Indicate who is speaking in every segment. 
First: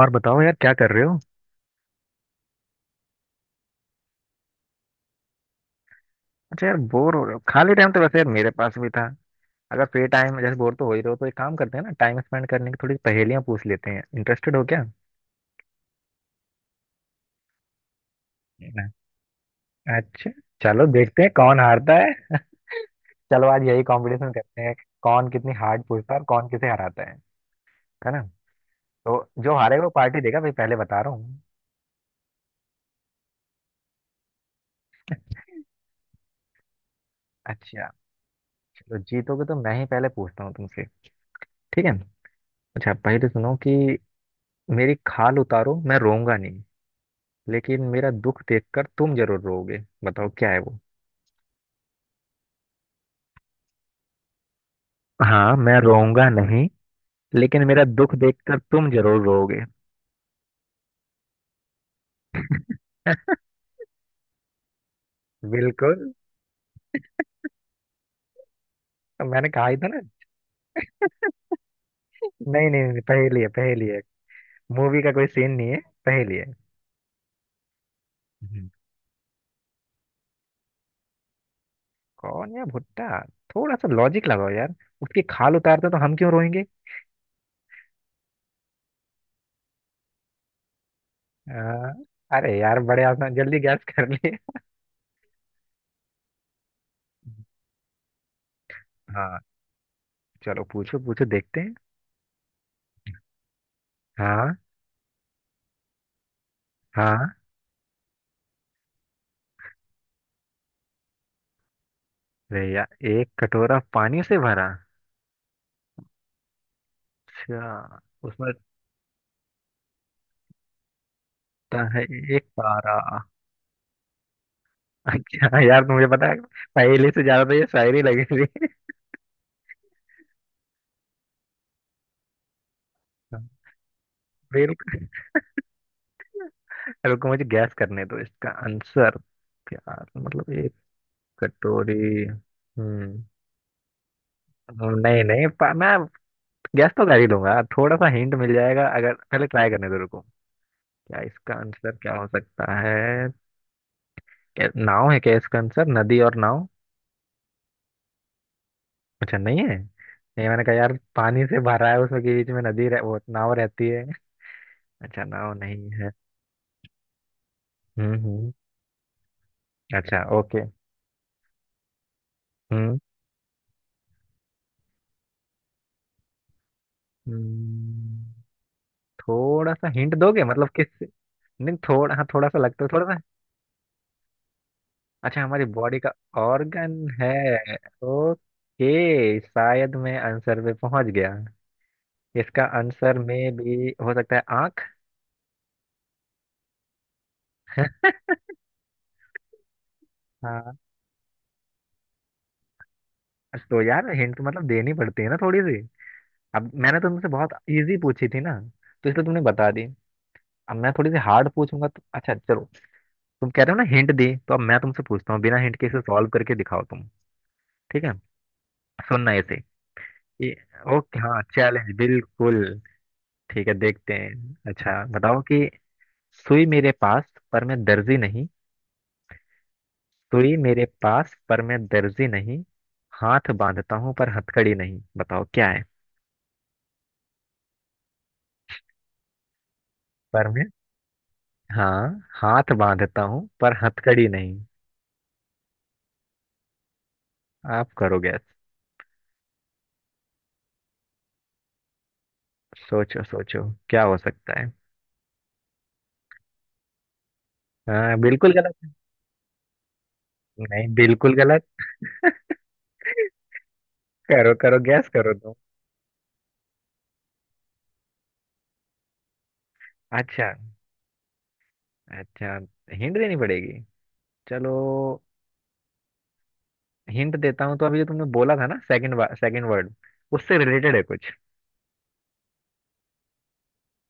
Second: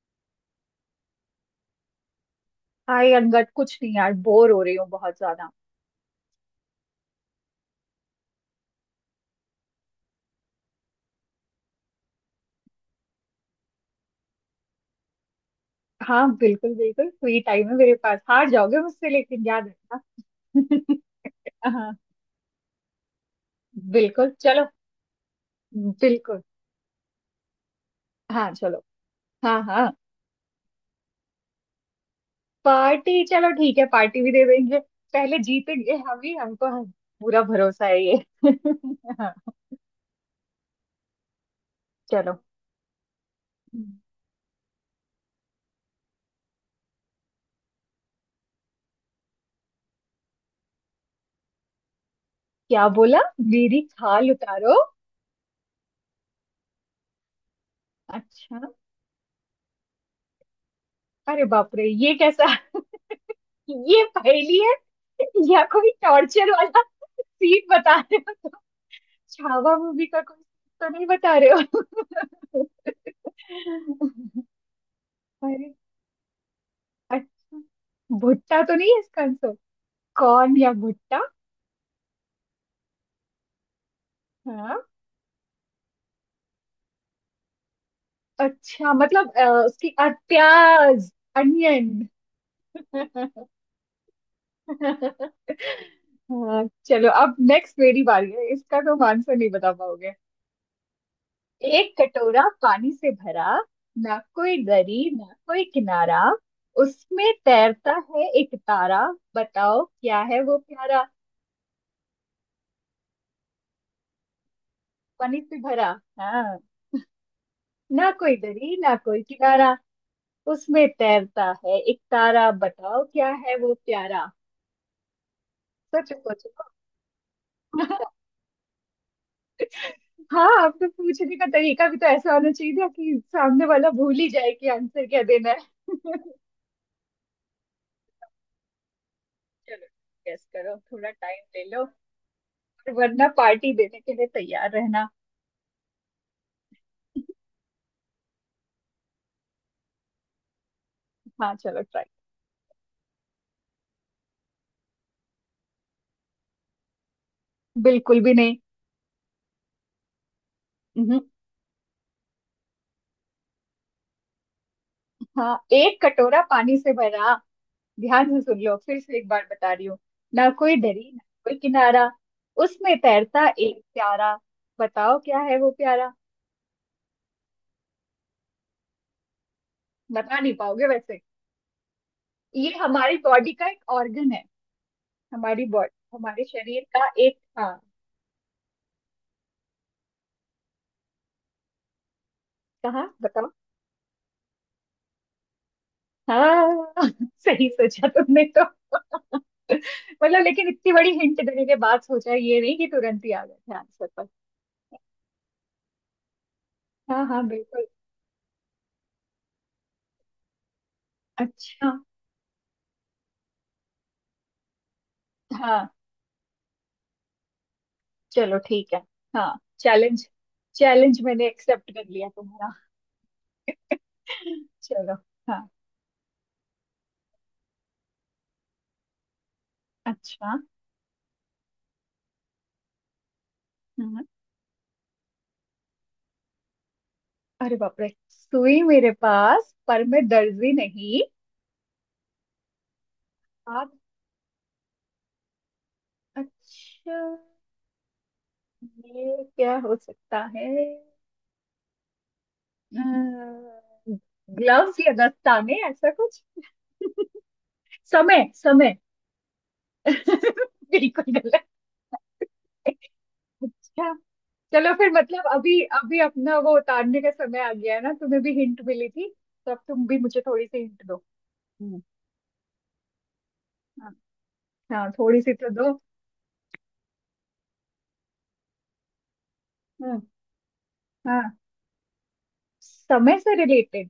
Speaker 1: और बताओ यार क्या कर रहे हो।
Speaker 2: हाय अनगत। कुछ नहीं यार, बोर हो रही हूँ बहुत ज्यादा।
Speaker 1: अच्छा यार बोर हो रहे हो, खाली टाइम तो वैसे यार मेरे पास भी था। अगर फ्री टाइम जैसे बोर तो हो ही रहे हो तो एक काम करते हैं ना, टाइम स्पेंड करने की थोड़ी पहेलियां पूछ लेते हैं। इंटरेस्टेड हो क्या?
Speaker 2: हाँ बिल्कुल बिल्कुल, फ्री टाइम है मेरे पास। हार
Speaker 1: है
Speaker 2: जाओगे
Speaker 1: ना?
Speaker 2: मुझसे, लेकिन याद
Speaker 1: अच्छा, चलो
Speaker 2: रखना।
Speaker 1: देखते हैं कौन हारता
Speaker 2: हाँ
Speaker 1: है। चलो आज यही
Speaker 2: बिल्कुल
Speaker 1: कंपटीशन करते
Speaker 2: चलो।
Speaker 1: हैं, कौन कितनी हार्ड पूछता है और
Speaker 2: बिल्कुल।
Speaker 1: कौन किसे हराता है ना।
Speaker 2: हाँ चलो।
Speaker 1: तो जो
Speaker 2: हाँ
Speaker 1: हारेगा
Speaker 2: हाँ।
Speaker 1: वो पार्टी देगा भाई, पहले बता रहा हूँ।
Speaker 2: पार्टी चलो ठीक है, पार्टी भी दे देंगे। पहले जीतेंगे हम ही, हमको पूरा भरोसा
Speaker 1: अच्छा
Speaker 2: है ये।
Speaker 1: चलो,
Speaker 2: हाँ
Speaker 1: जीतोगे तो मैं ही पहले पूछता हूँ तुमसे। ठीक है।
Speaker 2: चलो।
Speaker 1: अच्छा, पहले सुनो कि मेरी खाल उतारो मैं रोऊंगा नहीं, लेकिन मेरा दुख देखकर तुम जरूर रोओगे। बताओ क्या है वो।
Speaker 2: क्या बोला? मेरी खाल उतारो?
Speaker 1: हाँ, मैं रोऊंगा नहीं, लेकिन मेरा दुख देखकर
Speaker 2: अच्छा।
Speaker 1: तुम जरूर रोओगे।
Speaker 2: अरे बाप रे ये कैसा। ये पहेली है या कोई
Speaker 1: बिल्कुल।
Speaker 2: टॉर्चर वाला सीन बता रहे हो तो?
Speaker 1: मैंने कहा
Speaker 2: छावा
Speaker 1: ही था ना।
Speaker 2: मूवी का कोई scene तो नहीं बता रहे हो?
Speaker 1: नहीं नहीं नहीं, पहेली है, पहेली है। मूवी का कोई सीन नहीं
Speaker 2: अरे।
Speaker 1: है। पहेली है।
Speaker 2: अच्छा। भुट्टा
Speaker 1: हम्म।
Speaker 2: तो नहीं है इसका आंसर? कॉर्न या भुट्टा?
Speaker 1: कौन या भुट्टा। थोड़ा सा लॉजिक लगाओ यार,
Speaker 2: हाँ।
Speaker 1: उसकी खाल उतारते तो हम क्यों रोएंगे।
Speaker 2: अच्छा मतलब उसकी प्याज।
Speaker 1: आ,
Speaker 2: अनियन।
Speaker 1: अरे यार बड़े आसान, जल्दी गैस कर लिए।
Speaker 2: हाँ चलो, अब नेक्स्ट मेरी बारी है। इसका तो आंसर
Speaker 1: हाँ
Speaker 2: नहीं बता पाओगे।
Speaker 1: चलो, पूछो पूछो देखते हैं।
Speaker 2: एक कटोरा पानी से भरा, ना
Speaker 1: हाँ
Speaker 2: कोई दरी ना कोई किनारा, उसमें
Speaker 1: हाँ।
Speaker 2: तैरता है एक तारा, बताओ क्या है वो प्यारा।
Speaker 1: अरे यार एक कटोरा पानी से भरा।
Speaker 2: पानी से भरा। हाँ।
Speaker 1: अच्छा।
Speaker 2: ना कोई
Speaker 1: उसमें
Speaker 2: दरी ना कोई किनारा, उसमें तैरता है
Speaker 1: लगता
Speaker 2: एक
Speaker 1: है एक
Speaker 2: तारा,
Speaker 1: तारा।
Speaker 2: बताओ क्या है वो प्यारा।
Speaker 1: क्या यार, मुझे
Speaker 2: सोचो
Speaker 1: पता है।
Speaker 2: सोचो।
Speaker 1: पहेली से ज्यादा तो ये शायरी लगी थी।
Speaker 2: हाँ, आपको पूछने का तरीका भी तो ऐसा होना चाहिए ना, कि सामने वाला भूल ही जाए कि
Speaker 1: बिल्कुल।
Speaker 2: आंसर क्या देना है।
Speaker 1: रुको मुझे गैस करने दो इसका आंसर।
Speaker 2: चलो
Speaker 1: प्यार
Speaker 2: गेस
Speaker 1: मतलब एक
Speaker 2: करो, थोड़ा टाइम ले लो,
Speaker 1: कटोरी।
Speaker 2: और
Speaker 1: हम्म।
Speaker 2: वरना पार्टी देने के लिए तैयार रहना।
Speaker 1: नहीं नहीं, मैं गैस तो कर ही लूंगा, थोड़ा सा हिंट मिल जाएगा अगर, पहले ट्राई करने दो, रुको। क्या इसका
Speaker 2: हाँ चलो
Speaker 1: आंसर,
Speaker 2: ट्राई।
Speaker 1: क्या हो सकता है। नाव है क्या इसका आंसर, नदी और नाव।
Speaker 2: बिल्कुल भी नहीं।
Speaker 1: अच्छा नहीं है। नहीं मैंने कहा यार,
Speaker 2: हम्म,
Speaker 1: पानी से भरा है उसमें के बीच में वो नाव रहती है। अच्छा
Speaker 2: हाँ
Speaker 1: नाव नहीं
Speaker 2: एक
Speaker 1: है।
Speaker 2: कटोरा पानी से भरा।
Speaker 1: हम्म
Speaker 2: ध्यान से
Speaker 1: हम्म।
Speaker 2: सुन लो, फिर से एक बार बता रही हूँ।
Speaker 1: अच्छा
Speaker 2: ना
Speaker 1: ओके।
Speaker 2: कोई दरी ना कोई किनारा, उसमें
Speaker 1: हम्म।
Speaker 2: तैरता एक प्यारा, बताओ क्या है वो प्यारा।
Speaker 1: हम्म, थोड़ा सा हिंट
Speaker 2: बता
Speaker 1: दोगे
Speaker 2: नहीं
Speaker 1: मतलब
Speaker 2: पाओगे
Speaker 1: किस।
Speaker 2: वैसे।
Speaker 1: नहीं थोड़ा, हाँ थोड़ा सा
Speaker 2: ये
Speaker 1: लगता है, थोड़ा
Speaker 2: हमारी
Speaker 1: सा।
Speaker 2: बॉडी का एक ऑर्गन है।
Speaker 1: अच्छा हमारी
Speaker 2: हमारी बॉडी,
Speaker 1: बॉडी का
Speaker 2: हमारे शरीर
Speaker 1: ऑर्गन
Speaker 2: का
Speaker 1: है।
Speaker 2: एक, हाँ।
Speaker 1: ओके, शायद मैं आंसर पे पहुंच गया। इसका
Speaker 2: कहाँ
Speaker 1: आंसर
Speaker 2: बताओ।
Speaker 1: में भी हो सकता है, आंख।
Speaker 2: हाँ सही सोचा तुमने तो। मतलब लेकिन
Speaker 1: हाँ
Speaker 2: इतनी बड़ी हिंट देने के बाद सोचा ये नहीं, कि तुरंत ही आ गया
Speaker 1: तो
Speaker 2: ध्यान से
Speaker 1: यार
Speaker 2: पर।
Speaker 1: हिंट तो मतलब देनी पड़ती है ना थोड़ी सी। अब मैंने तो
Speaker 2: हाँ
Speaker 1: तुमसे
Speaker 2: हाँ
Speaker 1: बहुत
Speaker 2: बिल्कुल।
Speaker 1: इजी पूछी थी ना, तो इसलिए तुमने बता दी। अब मैं थोड़ी सी हार्ड पूछूंगा,
Speaker 2: अच्छा।
Speaker 1: तो अच्छा चलो। तुम कह रहे हो ना हिंट दी, तो अब मैं तुमसे पूछता हूँ बिना हिंट के,
Speaker 2: हाँ
Speaker 1: इसे सॉल्व करके दिखाओ तुम। ठीक है।
Speaker 2: चलो ठीक है।
Speaker 1: सुन रहे थे।
Speaker 2: हाँ चैलेंज।
Speaker 1: ये- ओके
Speaker 2: चैलेंज
Speaker 1: हाँ,
Speaker 2: मैंने एक्सेप्ट
Speaker 1: चैलेंज
Speaker 2: कर लिया
Speaker 1: बिल्कुल।
Speaker 2: तुम्हारा।
Speaker 1: ठीक है देखते हैं। अच्छा
Speaker 2: चलो।
Speaker 1: बताओ
Speaker 2: हाँ।
Speaker 1: कि सुई मेरे पास पर मैं दर्जी नहीं। सुई
Speaker 2: अच्छा।
Speaker 1: मेरे पास पर मैं दर्जी नहीं। हाथ बांधता हूँ
Speaker 2: हम्म,
Speaker 1: पर हथकड़ी नहीं। बताओ क्या है।
Speaker 2: अरे बाप रे, सुई मेरे पास पर मैं
Speaker 1: पर मैं,
Speaker 2: दर्जी नहीं।
Speaker 1: हाँ, हाथ बांधता हूँ पर
Speaker 2: आप।
Speaker 1: हथकड़ी नहीं।
Speaker 2: अच्छा
Speaker 1: आप करो गैस।
Speaker 2: ये क्या हो सकता है।
Speaker 1: सोचो सोचो, क्या हो सकता है।
Speaker 2: ग्लव्स या दस्ताने ऐसा कुछ।
Speaker 1: हाँ
Speaker 2: समय
Speaker 1: बिल्कुल गलत।
Speaker 2: समय।
Speaker 1: नहीं
Speaker 2: बिल्कुल
Speaker 1: बिल्कुल गलत।
Speaker 2: गलत। अच्छा।
Speaker 1: करो करो,
Speaker 2: चलो
Speaker 1: गैस
Speaker 2: फिर
Speaker 1: करो
Speaker 2: मतलब,
Speaker 1: तुम।
Speaker 2: अभी अभी अपना वो उतारने का समय आ गया है ना, तुम्हें भी हिंट मिली थी, तो अब तुम भी मुझे
Speaker 1: अच्छा।
Speaker 2: थोड़ी सी हिंट दो। हम्म,
Speaker 1: अच्छा, हिंट देनी पड़ेगी।
Speaker 2: हाँ।
Speaker 1: चलो,
Speaker 2: हाँ, थोड़ी सी तो दो।
Speaker 1: हिंट देता हूँ। तो अभी जो तुमने बोला था ना, सेकंड सेकंड वर्ड,
Speaker 2: हम्म,
Speaker 1: उससे रिलेटेड है कुछ।
Speaker 2: हाँ समय से रिलेटेड।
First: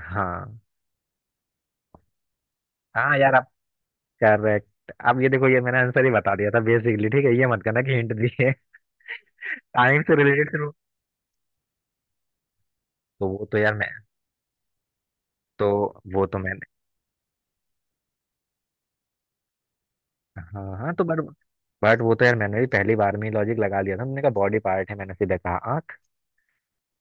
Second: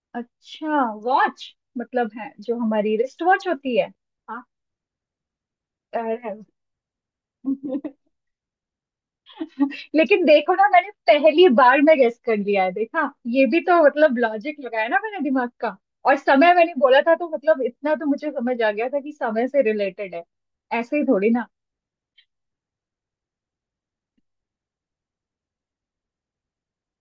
Speaker 1: हाँ।
Speaker 2: अच्छा वॉच मतलब है, जो हमारी
Speaker 1: हाँ
Speaker 2: रिस्ट
Speaker 1: यार, आप
Speaker 2: वॉच होती है। हाँ।
Speaker 1: करेक्ट। अब ये देखो, ये मैंने
Speaker 2: अ,
Speaker 1: आंसर ही बता दिया था बेसिकली। ठीक है, ये मत करना कि हिंट दिए। टाइम से
Speaker 2: लेकिन
Speaker 1: रिलेटेड
Speaker 2: देखो
Speaker 1: फिर
Speaker 2: ना, मैंने पहली बार में गेस कर लिया है देखा।
Speaker 1: वो
Speaker 2: ये
Speaker 1: तो
Speaker 2: भी
Speaker 1: यार
Speaker 2: तो
Speaker 1: मैं,
Speaker 2: मतलब लॉजिक लगाया ना मैंने दिमाग
Speaker 1: तो
Speaker 2: का। और
Speaker 1: वो तो
Speaker 2: समय
Speaker 1: मैंने,
Speaker 2: मैंने बोला था, तो मतलब इतना तो मुझे समझ आ गया था कि समय से रिलेटेड है।
Speaker 1: हाँ हाँ
Speaker 2: ऐसे
Speaker 1: तो
Speaker 2: ही
Speaker 1: बट
Speaker 2: थोड़ी ना।
Speaker 1: बट वो तो यार मैंने भी पहली बार में ही लॉजिक लगा लिया था। मैंने कहा बॉडी पार्ट है, मैंने सीधा कहा आंख।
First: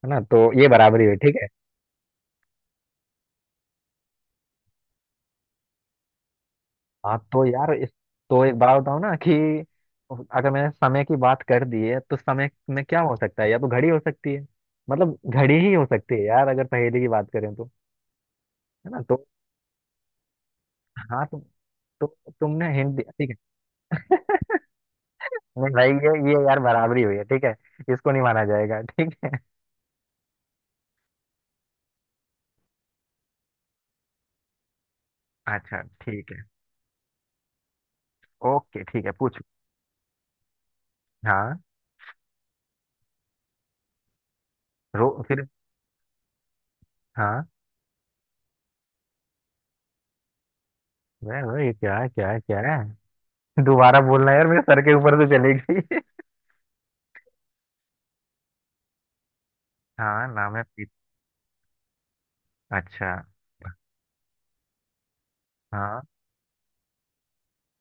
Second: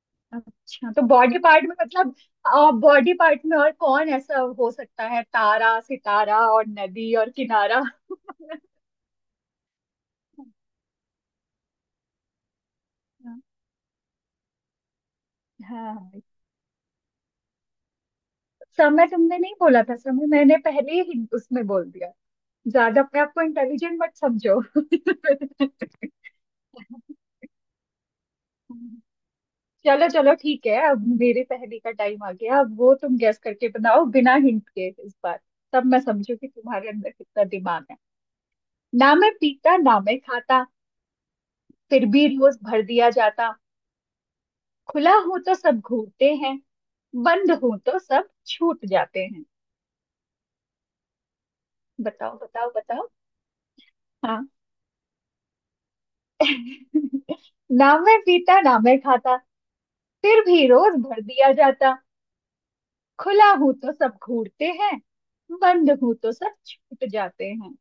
Speaker 1: है ना, तो ये
Speaker 2: अच्छा तो
Speaker 1: बराबरी हुई, ठीक
Speaker 2: बॉडी
Speaker 1: है।
Speaker 2: पार्ट में, मतलब बॉडी पार्ट में और कौन ऐसा हो सकता है? तारा सितारा और नदी
Speaker 1: हाँ
Speaker 2: और
Speaker 1: तो यार
Speaker 2: किनारा।
Speaker 1: इस, तो एक बात बताओ ना कि अगर मैंने समय की बात कर दी है, तो समय में क्या हो
Speaker 2: हाँ।
Speaker 1: सकता है? या तो घड़ी हो सकती है। मतलब घड़ी ही हो
Speaker 2: हाँ।
Speaker 1: सकती है यार, अगर पहेली की बात करें तो। है ना,
Speaker 2: समय
Speaker 1: तो
Speaker 2: तुमने नहीं बोला था, समय मैंने पहले ही
Speaker 1: हाँ
Speaker 2: उसमें बोल
Speaker 1: तो
Speaker 2: दिया।
Speaker 1: तुमने हिंट
Speaker 2: ज्यादा
Speaker 1: दिया,
Speaker 2: अपने
Speaker 1: ठीक
Speaker 2: आप
Speaker 1: है।
Speaker 2: को इंटेलिजेंट मत समझो।
Speaker 1: नहीं भाई, ये यार बराबरी हुई है ठीक है। इसको नहीं माना जाएगा, ठीक है।
Speaker 2: चलो चलो ठीक है, अब मेरी पहेली का टाइम आ गया, अब वो तुम गेस करके बनाओ बिना हिंट के इस बार।
Speaker 1: अच्छा
Speaker 2: तब मैं
Speaker 1: ठीक
Speaker 2: समझू
Speaker 1: है।
Speaker 2: कि तुम्हारे अंदर कितना दिमाग है।
Speaker 1: ओके ठीक है,
Speaker 2: ना मैं
Speaker 1: पूछो।
Speaker 2: पीता ना मैं खाता,
Speaker 1: हाँ,
Speaker 2: फिर भी रोज भर दिया जाता।
Speaker 1: रो
Speaker 2: खुला हो
Speaker 1: फिर,
Speaker 2: तो सब घूमते हैं,
Speaker 1: हाँ।
Speaker 2: बंद हो तो सब छूट जाते हैं।
Speaker 1: मैं वो, ये क्या है, क्या
Speaker 2: बताओ
Speaker 1: है, क्या
Speaker 2: बताओ बताओ।
Speaker 1: है? दोबारा बोलना
Speaker 2: हाँ।
Speaker 1: यार, मेरे सर के ऊपर से चली गई।
Speaker 2: ना मैं पीता ना मैं खाता,
Speaker 1: हाँ,
Speaker 2: फिर
Speaker 1: नाम है
Speaker 2: भी
Speaker 1: पीत।
Speaker 2: रोज भर दिया जाता।
Speaker 1: अच्छा।
Speaker 2: खुला हूं तो सब घूरते हैं, बंद
Speaker 1: हाँ
Speaker 2: हूं तो सब छूट जाते हैं।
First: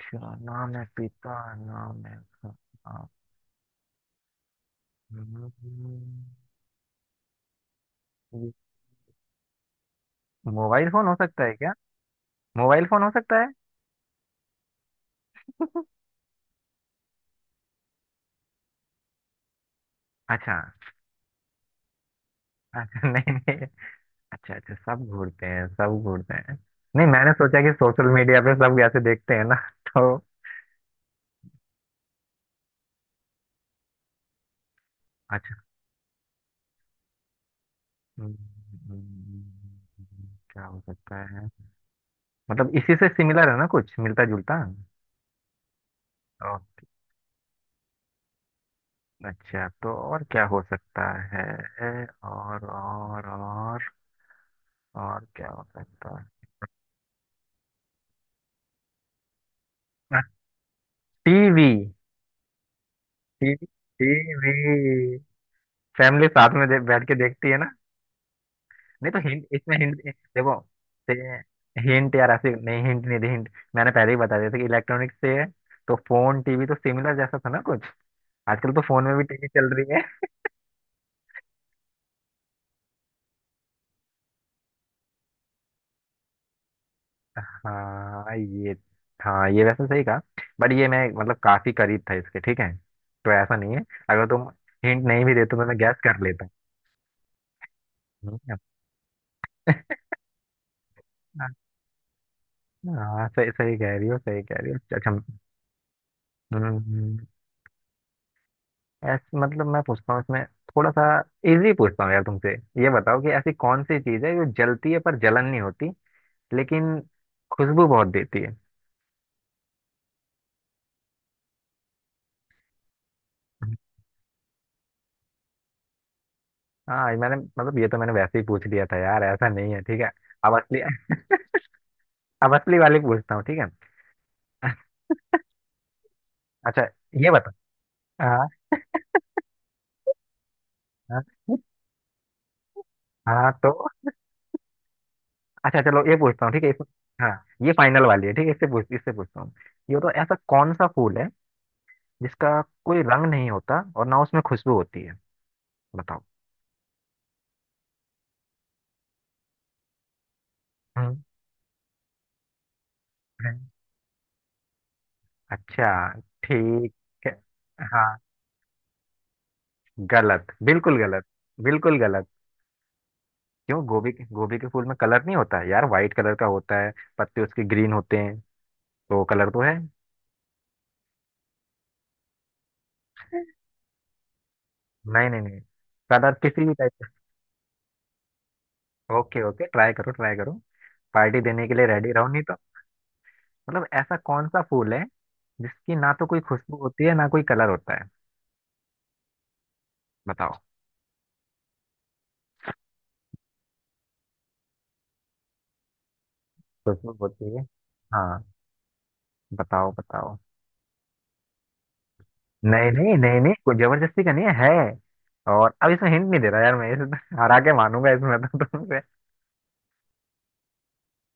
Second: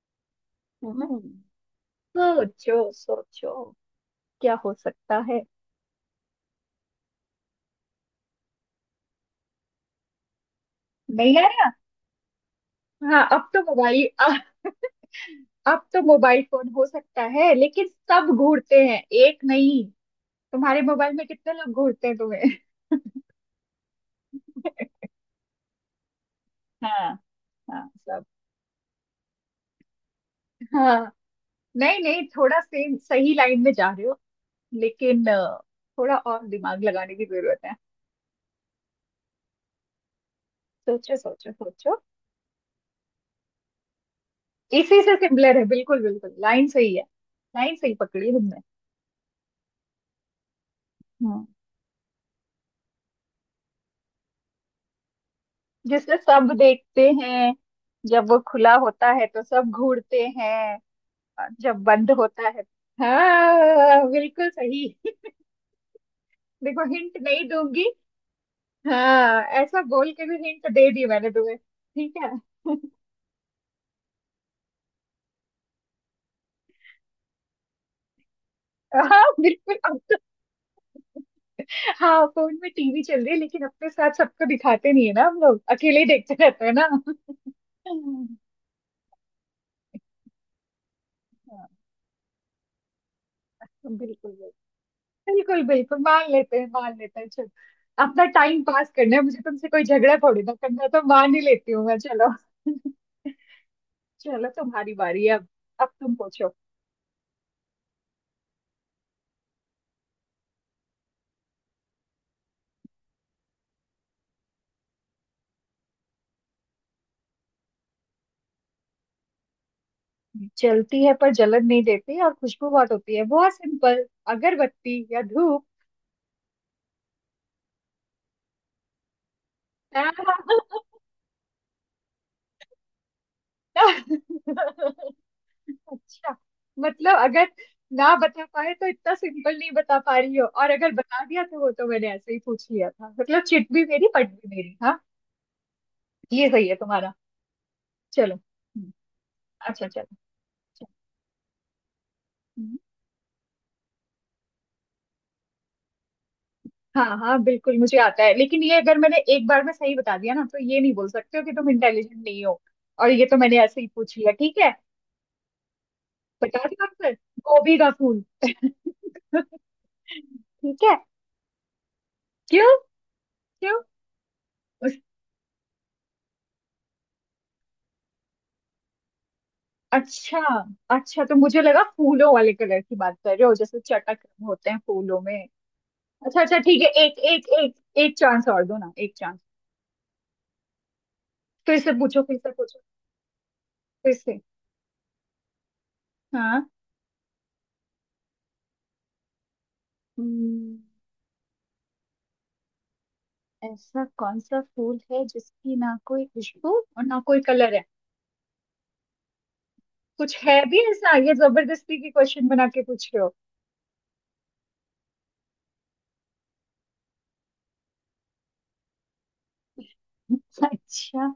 Speaker 1: क्या, नाम है
Speaker 2: हम्म,
Speaker 1: पिता? नाम है
Speaker 2: सोचो
Speaker 1: उसका?
Speaker 2: सोचो, क्या हो सकता है।
Speaker 1: हम्म, ये मोबाइल फोन हो
Speaker 2: नहीं
Speaker 1: सकता है
Speaker 2: आया।
Speaker 1: क्या? मोबाइल फोन हो
Speaker 2: हाँ
Speaker 1: सकता है।
Speaker 2: अब तो मोबाइल अब तो मोबाइल फोन हो सकता है, लेकिन सब घूरते हैं, एक नहीं।
Speaker 1: अच्छा
Speaker 2: तुम्हारे मोबाइल में कितने लोग घूरते हैं तुम्हें?
Speaker 1: अच्छा, नहीं नहीं, अच्छा अच्छा, सब घूरते हैं, सब घूरते हैं। नहीं,
Speaker 2: हाँ।
Speaker 1: मैंने सोचा कि
Speaker 2: हाँ
Speaker 1: सोशल
Speaker 2: सब।
Speaker 1: मीडिया पे सब ऐसे देखते हैं ना, तो।
Speaker 2: हाँ। नहीं नहीं, थोड़ा सेम सही लाइन में जा रहे हो, लेकिन
Speaker 1: अच्छा।
Speaker 2: थोड़ा और दिमाग लगाने की जरूरत है।
Speaker 1: हम्म, हम्म, क्या हो
Speaker 2: सोचो
Speaker 1: सकता है?
Speaker 2: सोचो सोचो।
Speaker 1: मतलब इसी से सिमिलर है ना कुछ, मिलता जुलता।
Speaker 2: इसी से सिमिलर है, बिल्कुल बिल्कुल
Speaker 1: ओ,
Speaker 2: लाइन सही है। लाइन सही पकड़ी तुमने।
Speaker 1: अच्छा, तो और क्या हो सकता है?
Speaker 2: हम्म।
Speaker 1: और और और और क्या हो सकता
Speaker 2: जिसे
Speaker 1: है?
Speaker 2: सब देखते हैं, जब वो खुला होता है तो सब घूरते हैं, और
Speaker 1: टीवी।
Speaker 2: जब बंद होता है।
Speaker 1: टीवी।
Speaker 2: हाँ बिल्कुल सही।
Speaker 1: टीवी, फैमिली साथ में
Speaker 2: देखो
Speaker 1: बैठ के
Speaker 2: हिंट नहीं
Speaker 1: देखती है ना।
Speaker 2: दूंगी।
Speaker 1: नहीं तो
Speaker 2: हाँ
Speaker 1: हिंट, इसमें
Speaker 2: ऐसा
Speaker 1: हिंट
Speaker 2: बोल के भी
Speaker 1: देखो।
Speaker 2: हिंट दे दी मैंने तुम्हें,
Speaker 1: हिंट
Speaker 2: ठीक
Speaker 1: यार
Speaker 2: है।
Speaker 1: ऐसे नहीं, हिंट नहीं दे, हिंट। मैंने पहले ही बता दिया था कि इलेक्ट्रॉनिक्स से है, तो फोन टीवी तो सिमिलर जैसा था ना कुछ। आजकल तो फोन में
Speaker 2: हाँ
Speaker 1: भी टीवी चल
Speaker 2: बिल्कुल
Speaker 1: रही
Speaker 2: अब
Speaker 1: है।
Speaker 2: तो। हाँ, फोन में टीवी चल रही है, लेकिन अपने साथ सबको दिखाते नहीं है ना, हम लोग अकेले ही देखते रहते हैं ना, हाँ।
Speaker 1: हाँ ये, हाँ ये वैसे सही कहा। बट ये मैं मतलब काफी करीब था इसके, ठीक है। तो ऐसा नहीं है,
Speaker 2: बिल्कुल
Speaker 1: अगर
Speaker 2: बिल्कुल।
Speaker 1: तुम हिंट नहीं भी देते
Speaker 2: बिल्कुल
Speaker 1: तो मैं गैस
Speaker 2: बिल्कुल
Speaker 1: कर
Speaker 2: मान
Speaker 1: लेता।
Speaker 2: लेते हैं, मान लेते हैं चलो। अपना
Speaker 1: हूँ।
Speaker 2: टाइम पास करना है मुझे, तुमसे कोई झगड़ा थोड़ी ना करना है, तो मान ही लेती हूँ मैं चलो।
Speaker 1: हाँ सही सही कह रही हो, सही
Speaker 2: चलो
Speaker 1: कह रही हो।
Speaker 2: तुम्हारी
Speaker 1: अच्छा
Speaker 2: बारी है अब। अब तुम पूछो।
Speaker 1: हम्म, ऐसे मतलब मैं पूछता हूँ, इसमें थोड़ा सा इजी पूछता हूँ यार तुमसे। ये बताओ कि ऐसी कौन सी चीज है जो जलती है पर जलन नहीं होती, लेकिन खुशबू बहुत देती है।
Speaker 2: जलती है पर जलन नहीं देती और खुशबू बहुत होती है, बहुत सिंपल। अगरबत्ती या धूप।
Speaker 1: हाँ, ये मैंने मतलब, ये तो मैंने वैसे ही पूछ लिया था यार, ऐसा नहीं है, ठीक है। अब असली, अब असली वाली पूछता हूँ, ठीक है।
Speaker 2: अच्छा,
Speaker 1: अच्छा
Speaker 2: मतलब
Speaker 1: ये
Speaker 2: अगर
Speaker 1: बता,
Speaker 2: ना बता
Speaker 1: हाँ
Speaker 2: पाए तो इतना सिंपल नहीं बता पा रही हो, और अगर
Speaker 1: हाँ
Speaker 2: बता दिया तो वो तो मैंने ऐसे ही पूछ लिया था, मतलब
Speaker 1: हाँ तो।
Speaker 2: चिट भी मेरी पट भी मेरी। हाँ।
Speaker 1: अच्छा चलो, ये पूछता
Speaker 2: ये
Speaker 1: हूँ, ठीक
Speaker 2: सही
Speaker 1: है
Speaker 2: है
Speaker 1: इस,
Speaker 2: तुम्हारा।
Speaker 1: हाँ, ये फाइनल वाली है,
Speaker 2: चलो।
Speaker 1: ठीक है, इससे पूछ, इससे पूछता हूँ।
Speaker 2: अच्छा
Speaker 1: ये
Speaker 2: चलो।
Speaker 1: बताओ ऐसा कौन सा
Speaker 2: चलो।
Speaker 1: फूल है जिसका
Speaker 2: हम्म,
Speaker 1: कोई रंग नहीं होता और ना उसमें खुशबू होती है। बताओ।
Speaker 2: हाँ हाँ बिल्कुल मुझे आता है, लेकिन ये अगर मैंने एक बार में सही बता दिया ना, तो ये नहीं बोल सकते हो कि तुम इंटेलिजेंट नहीं हो। और ये तो मैंने
Speaker 1: हम्म।
Speaker 2: ऐसे ही पूछ लिया, ठीक है।
Speaker 1: अच्छा।
Speaker 2: पटाखे का
Speaker 1: ठीक
Speaker 2: आंसर।
Speaker 1: है।
Speaker 2: गोभी का
Speaker 1: हाँ
Speaker 2: फूल। ठीक
Speaker 1: गलत,
Speaker 2: है।
Speaker 1: बिल्कुल गलत, बिल्कुल गलत।
Speaker 2: क्यों? क्यों?
Speaker 1: क्यों? गोभी के, गोभी के फूल में
Speaker 2: उस,
Speaker 1: कलर नहीं होता है यार? वाइट कलर का होता है, पत्ते उसके ग्रीन होते हैं, तो कलर तो है।
Speaker 2: अच्छा, अच्छा तो मुझे लगा फूलों वाले कलर की बात कर रहे हो, जैसे चटक होते हैं फूलों
Speaker 1: नहीं
Speaker 2: में।
Speaker 1: नहीं नहीं, कलर
Speaker 2: अच्छा अच्छा
Speaker 1: किसी भी
Speaker 2: ठीक है,
Speaker 1: टाइप
Speaker 2: एक एक एक, एक चांस और दो ना, एक
Speaker 1: का।
Speaker 2: चांस।
Speaker 1: ओके ओके, ट्राई करो ट्राई करो, पार्टी देने के
Speaker 2: फिर
Speaker 1: लिए
Speaker 2: से
Speaker 1: रेडी
Speaker 2: पूछो,
Speaker 1: रहो
Speaker 2: फिर
Speaker 1: नहीं
Speaker 2: से
Speaker 1: तो।
Speaker 2: पूछो,
Speaker 1: मतलब
Speaker 2: फिर
Speaker 1: ऐसा
Speaker 2: से।
Speaker 1: कौन सा फूल है जिसकी ना तो कोई
Speaker 2: हाँ।
Speaker 1: खुशबू होती है ना कोई कलर होता है। बताओ।
Speaker 2: हम्म। ऐसा कौन सा फूल है जिसकी ना कोई खुशबू और
Speaker 1: खुशबू
Speaker 2: ना कोई
Speaker 1: होती है,
Speaker 2: कलर है?
Speaker 1: हाँ, बताओ बताओ।
Speaker 2: कुछ है भी ऐसा, ये जबरदस्ती की क्वेश्चन बना के
Speaker 1: नहीं
Speaker 2: पूछ
Speaker 1: नहीं
Speaker 2: रहे हो?
Speaker 1: नहीं नहीं, कोई जबरदस्ती का नहीं है, है। और अब इसमें हिंट नहीं दे रहा यार मैं, इसमें हरा के मानूंगा इसमें तो तुमसे।
Speaker 2: अच्छा।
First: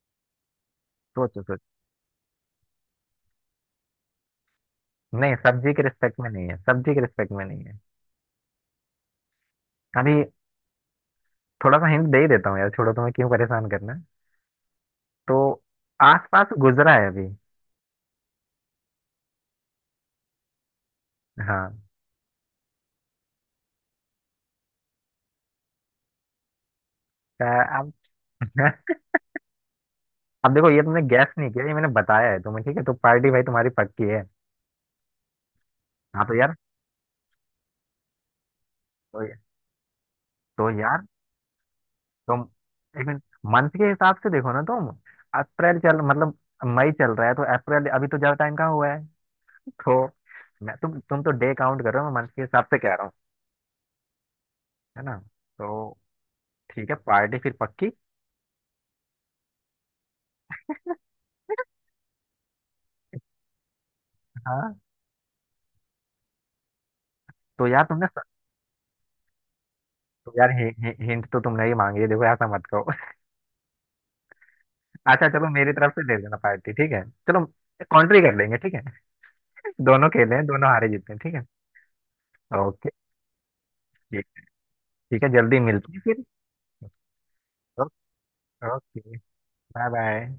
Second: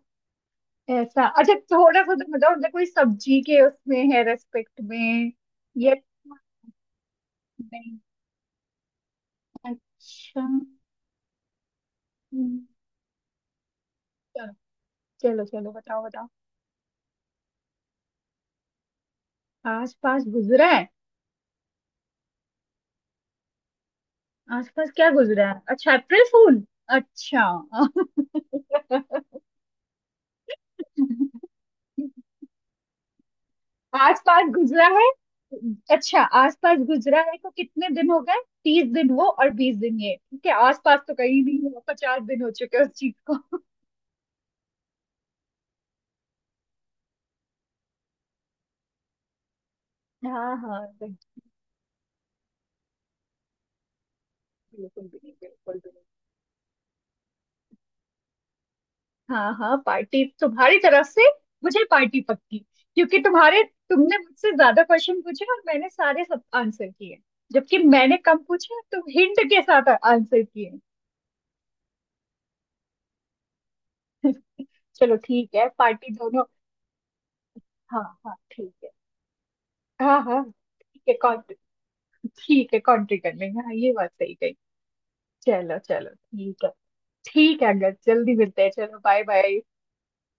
Speaker 2: ऐसा
Speaker 1: सोचो
Speaker 2: अच्छा,
Speaker 1: सोचो,
Speaker 2: थोड़ा सा तो बताओ, मतलब कोई सब्जी के उसमें है रेस्पेक्ट में?
Speaker 1: नहीं सब्जी के
Speaker 2: ये
Speaker 1: रिस्पेक्ट में नहीं है, सब्जी के रिस्पेक्ट में नहीं है।
Speaker 2: नहीं।
Speaker 1: अभी
Speaker 2: अच्छा।
Speaker 1: थोड़ा सा हिंट दे ही देता हूँ
Speaker 2: हम्म,
Speaker 1: यार, छोड़ो, तुम्हें क्यों परेशान करना।
Speaker 2: चलो
Speaker 1: तो
Speaker 2: चलो चलो, बताओ बताओ।
Speaker 1: आसपास गुजरा है अभी।
Speaker 2: आस पास गुजरा है।
Speaker 1: हाँ।
Speaker 2: आस पास क्या गुजरा है? अच्छा, अप्रैल फूल।
Speaker 1: अ,
Speaker 2: अच्छा।
Speaker 1: अब, अब देखो, ये तुमने गैस नहीं किया, ये मैंने बताया है तुम्हें, ठीक है, तो पार्टी भाई तुम्हारी पक्की
Speaker 2: आस
Speaker 1: है।
Speaker 2: पास गुजरा है। अच्छा
Speaker 1: हाँ तो यार,
Speaker 2: आस पास गुजरा है तो कितने दिन हो गए? 30 दिन
Speaker 1: तो,
Speaker 2: वो और 20 दिन ये, ठीक है
Speaker 1: तो
Speaker 2: आस पास
Speaker 1: यार
Speaker 2: तो कहीं नहीं है, पचास
Speaker 1: तुम,
Speaker 2: दिन हो चुके हैं उस
Speaker 1: एक
Speaker 2: चीज
Speaker 1: मिनट,
Speaker 2: को।
Speaker 1: मंथ के हिसाब से देखो ना तुम। अप्रैल चल मतलब मई चल रहा है तो अप्रैल, अभी तो ज्यादा टाइम कहाँ हुआ है। तो
Speaker 2: हाँ
Speaker 1: मैं,
Speaker 2: हाँ
Speaker 1: तुम तो
Speaker 2: बिल्कुल।
Speaker 1: डे काउंट कर रहे हो, मैं मंथ के हिसाब से कह रहा हूँ। है
Speaker 2: बिल्कुल
Speaker 1: ना,
Speaker 2: बिल्कुल
Speaker 1: तो
Speaker 2: बिल्कुल।
Speaker 1: ठीक है, पार्टी फिर पक्की।
Speaker 2: हाँ हाँ, पार्टी तुम्हारी तरफ से, मुझे पार्टी पक्की, क्योंकि तुम्हारे तुमने मुझसे
Speaker 1: हाँ
Speaker 2: ज्यादा क्वेश्चन पूछे और मैंने सारे सब आंसर किए।
Speaker 1: तो
Speaker 2: जबकि
Speaker 1: यार तुमने,
Speaker 2: मैंने कम पूछे, तुम हिंट के साथ
Speaker 1: तो
Speaker 2: आंसर
Speaker 1: यार हि,
Speaker 2: किए।
Speaker 1: हि, हिंट तो तुमने ही मांगी है, देखो ऐसा मत कहो।
Speaker 2: चलो
Speaker 1: अच्छा चलो,
Speaker 2: ठीक है
Speaker 1: मेरी तरफ से
Speaker 2: पार्टी
Speaker 1: दे देना
Speaker 2: दोनों।
Speaker 1: पार्टी, ठीक है। चलो
Speaker 2: हाँ
Speaker 1: कॉन्ट्री कर
Speaker 2: हाँ
Speaker 1: लेंगे,
Speaker 2: ठीक
Speaker 1: ठीक है।
Speaker 2: है।
Speaker 1: दोनों
Speaker 2: हाँ
Speaker 1: खेले
Speaker 2: हाँ।
Speaker 1: हैं, दोनों हारे
Speaker 2: ठीक
Speaker 1: जीते
Speaker 2: है
Speaker 1: हैं, ठीक है।
Speaker 2: कॉन्ट्री। ठीक है
Speaker 1: ओके,
Speaker 2: कॉन्ट्री कर लेंगे, हाँ ये बात
Speaker 1: ठीक,
Speaker 2: सही कही।
Speaker 1: ठीक है, जल्दी
Speaker 2: चलो
Speaker 1: मिलते हैं
Speaker 2: चलो
Speaker 1: फिर।
Speaker 2: ठीक है। ठीक है अंगद, जल्दी मिलते हैं, चलो
Speaker 1: okay,
Speaker 2: bye bye.
Speaker 1: Bye bye.